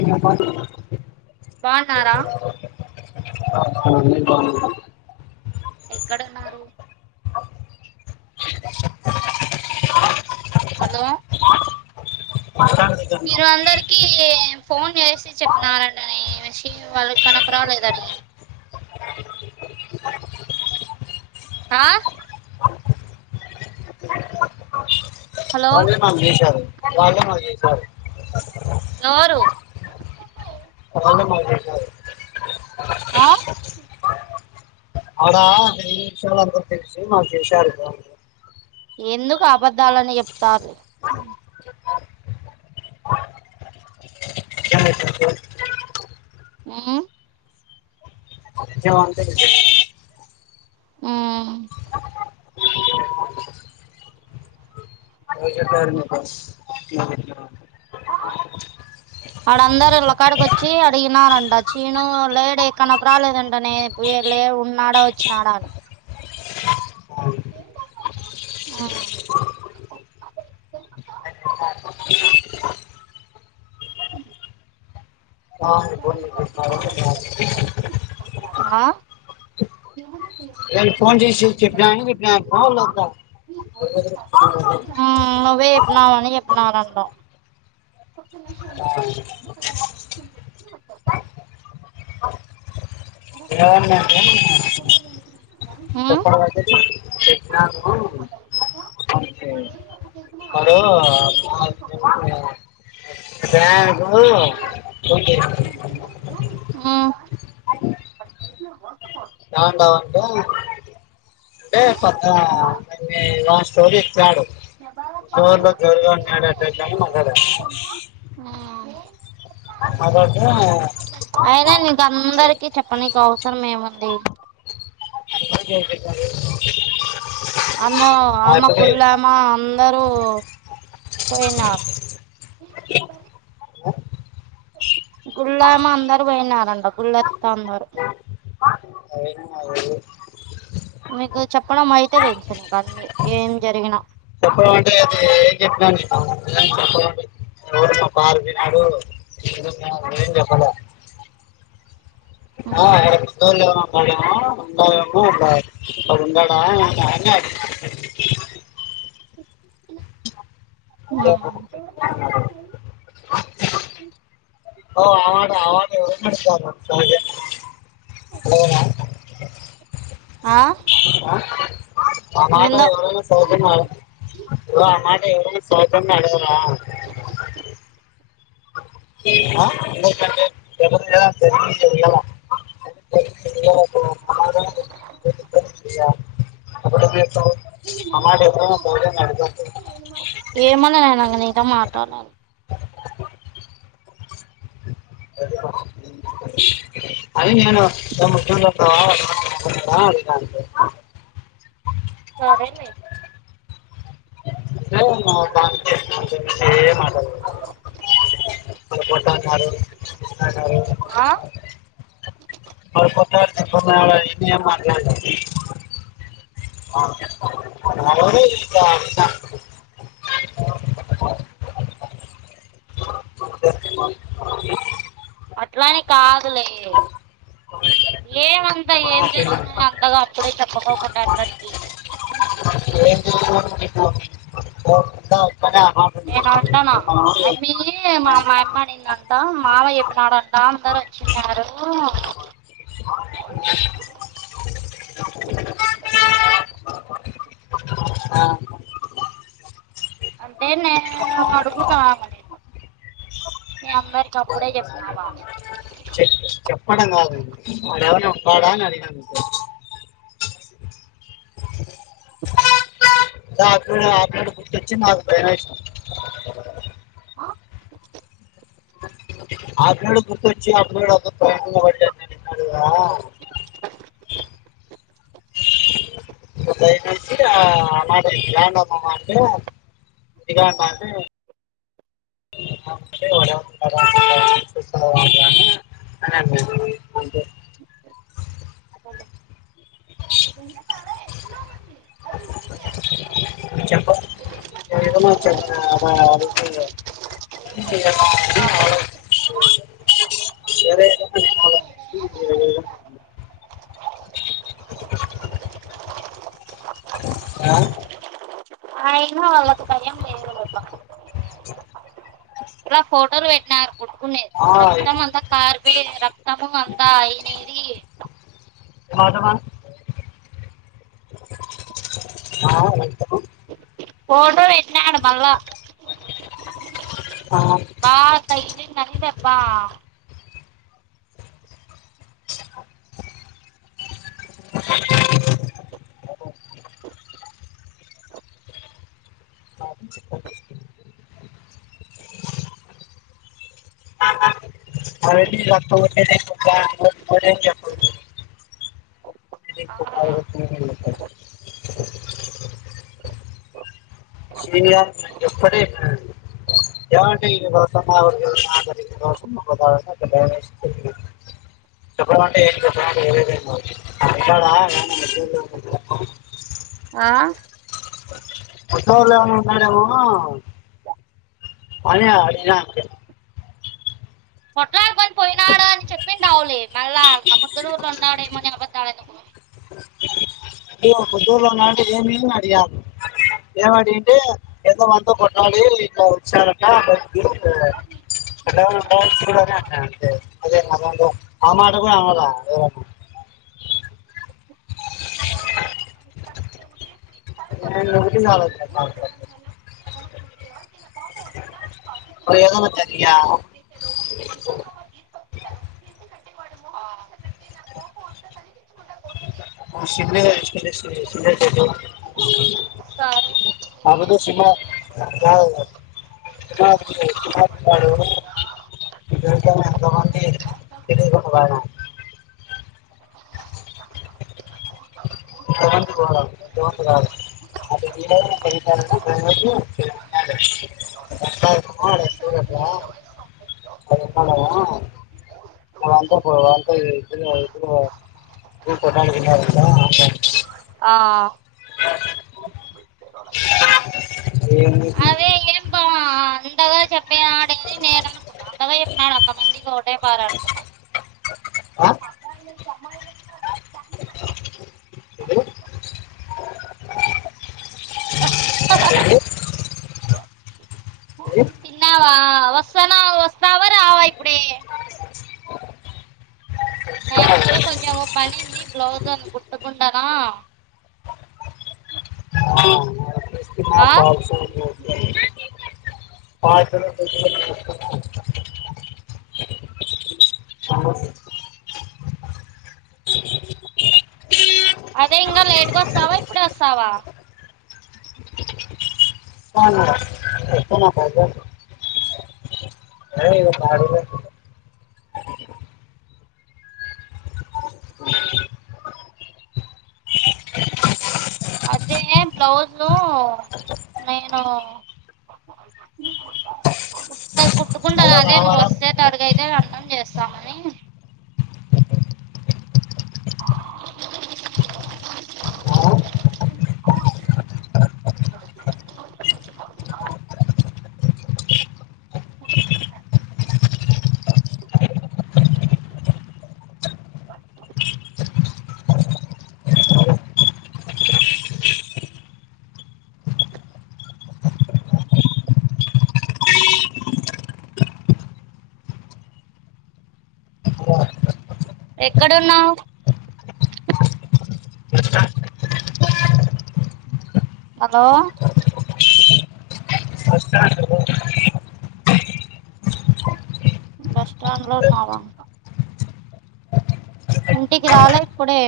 ఇ బాగున్నారా న ఎక్కడున్నారు హలో దగ్గర ఉన్నాం. మీరు అందరికి ఫోన్ చేసి చెప్నారడి నే వాళ్ళ కనప రాలేదాని ఆ హలో వాళ్ళే మాకు చేశారు వాళ్ళే మాకు చేశారు ఎవరు అ ఆ అడా అ నిమిషాల మాకు చేశారు ఎందుకు ఆబద్దాలని చెప్తారు నిజమే చెప్ హ్మ్ [inaudible] మ్మ్ [inaudible] వాడందర ఇళ్ళకాడికి వచ్చి అడిగినారండి ట చీను లేడు ఎక్కన రాలేదంట నేను పో లే ఉన్నాడా వచ్చినాడా అని హ్మ్ ఆ [unintelligible] ఆ [unintelligible] ఫోన్ చేసి చెప్తారు. నేను ఫోన్ చేసి చెప్పినా అని చెప్పినా ఫోన్ వద్దా ఆనువ్వే చెప్పినావు అని చెప్పినాడు అంటా ఒక్క నిమిషం ఉండు ఏమన్నారు మ్మ్ చెప్పినాను అంటే వాడు ఏం తప్పు చేసినా వాడు ఆ, బ్యాగు ఉంది ఉమ్ ఏడున్నావ్ అంటే అంటే లాస్ట్ స్టోరీ సాడ్ మ్మ్ అంటే కానీ మాట్లాడాడు మాట్లాడితే అయినా నీకుఅందరికిీ చెప్పనికి అవసరం ఏముంది అందరూ చేసేసారు. అమ్మా అమ్మ అప్పుడే గుళ్ళమ అందరూ పోయినార్ గుళ్ళమ అందరు పోయినారంట గుళ్ళెస్తా అందరు మీకు చెప్పడం అయితే తెలుసు నీకు అన్ని ఏం జరిగినా అ [unintelligible] పార్క్ పినాడు ఏం చెప్పలే అహ ఆయనకు ఉందో లేదో [unintelligible] అదే ఓ ఆ మాట ఆ మాట ఓవర్ ని అడుగుతున్నావ్ లేదా లేదా ఆహ్ ఆ మాట ఎవరో సౌజన్య ఆ మాట ఎవరన్న సౌజన్య అడగరా [unintelligible] [unintelligible] ఆ మాట ఎవరైనా సహజంగా అడుగుతారు ఏమన్నదామే నేను ఇంక మాట్లాడలేదు అది నేను [unintelligible] సరేలే ఏవమ్మా [unintelligible] అంటే ఏం మాట్లాడలేదు ఆ [unintelligible] ఆలు కొట్లాడుతారు నేనేం మాట్లాడలేదు [unintelligible] అట్లానే కాదులే ఏమంతా ఏం ఇక జరిగిన అంతగా అప్పుడే చెప్పకోకుండా అందరికీ ఏం చేయాలిలే [inaudible] అవి మా మాయమ్మనిందంట మావ చెప్పినాడంట అందరు వచ్చినారు ఆ, అంటే నేను అడుగుతాను నే అందరికి అప్పుడే చెప్పినావా చెప్- చెప్పడం కాదు వాడ ఏవన్నా ఉంటాడ అని అడిగాను [unintelligible] అక్కడ తెచ్చినావ్ గణేష్ ఆ అడ్రెస్స్ గుర్తొచ్చి [unintelligible] దయ నుంచి ఆ అనాట లాంమా అంటే ఇక్కడ [unintelligible] అ [unintelligible] భన్న సాల చెప్ప వేరే ఏదన్నా చెప్పి నారా అని ఆ సరే ఆ అయిన వాళ్ళకిభయం లేదు భ ఇలా ఫోటోలు పెట్టీ కార్ కొట్టుకునే ఆ, రక్తం ఏం అంతా కారిపోయి రక్తము అంతా అయినేది అదమ ఆ ఎందుకు ఫోటో పె ట్టినాడు మళ్ళా ఆ, బాగ తగిలిందని దెబ్ బ్బా అ చె అవన్నీ నీకు చెప్పదు [inaudible] చెప్పలేదు. సీనియర్స్ ఎప్పటి మ్ ఏమంటే [unintelligible] చెప్పడం అంటే ఏం చెప్పడం అంటే వేరేది ఏమన్నా [unintelligible] ఆ వచ్చే వారం ఏమన్నా అనుకున్నారేమో అని అడిగినా అంతే ఔలే మళ్ళా ఇంగ ముద్దులూరులో ఉండాడేమో అని అబద్ధాలు ఎందుకు? అడిగా ముద్దులూరు లో ఉన్నావంటా ఏమి అడిగా ఏం అడిగింటే పెళ్ళాం తో కొట్లాడి ఇట్లా వచ్చారకే [unintelligible] [unintelligible] ఆ మాట గూడా అనలా నిన్నొకటే ఆలోచన సార్ తో ఇప్పుడేదన్న జరిగినా నువ్వు సిన్నగా తీసుకుంటే సీరియ సీరియస్ ఐతే సరేలే ఆ పొద్దు ఏం లేదు సిన్నగా [inaudible] దొరికాం ఎంతమంది తెలియకుంటదా అనే స్రవంతి గూడ ఎంతోమంది గాదు అది [unintelligible] [inaudible] ఇగ వానితో పో వానితో చెయ్ [inaudible] [inaudible] ఆ ఏందికి అదే ఏం బా అంతగా చెప్పే ఆడేని నేను అనుకున్నా అంతగా చెప్పినడు అంతమందికి ఒకే పారనుకున్న హలో ఏంది హుమ్ తిన్నావా వస్తానా వస్తావా రావా ఇప్పుడే నేను ఇంకా కొంచెం ఒక పనింది బ్లౌజ్ అందు కుట్టుకుండానా ఆ అబ్బాయి [inaudible] హాస్టల్ [inaudible] సమస్య ఈడి కొస్తావా ఇప్పుడే వస్తావా? [inaudible] అ ఇ పాడు అదే బ్లౌజు నేను ండ అదే నువ్వు రావడం వస్తేతడగయితే అన్నం చేస్తామని ఎక్కడున్నావు హలో బస్ బస్ స్టాండ్ లో ఉన్నాడంట ఇంటికి రాలే ఇప్పుడే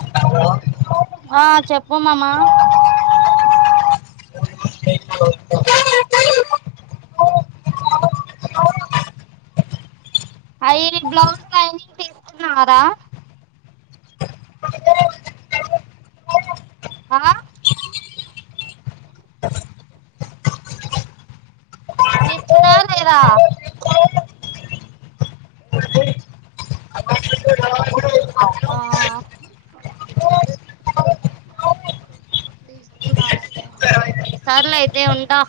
స్టాండ్ ఆ చెప్పు మమా అయి బ్లౌజ్ లైనింగ్ తీసుకున్నారా? ఆ తీసుకున్నవా లేదా? ఆ ఆ ఆ ఆ సర్లే అయితే ఉంటా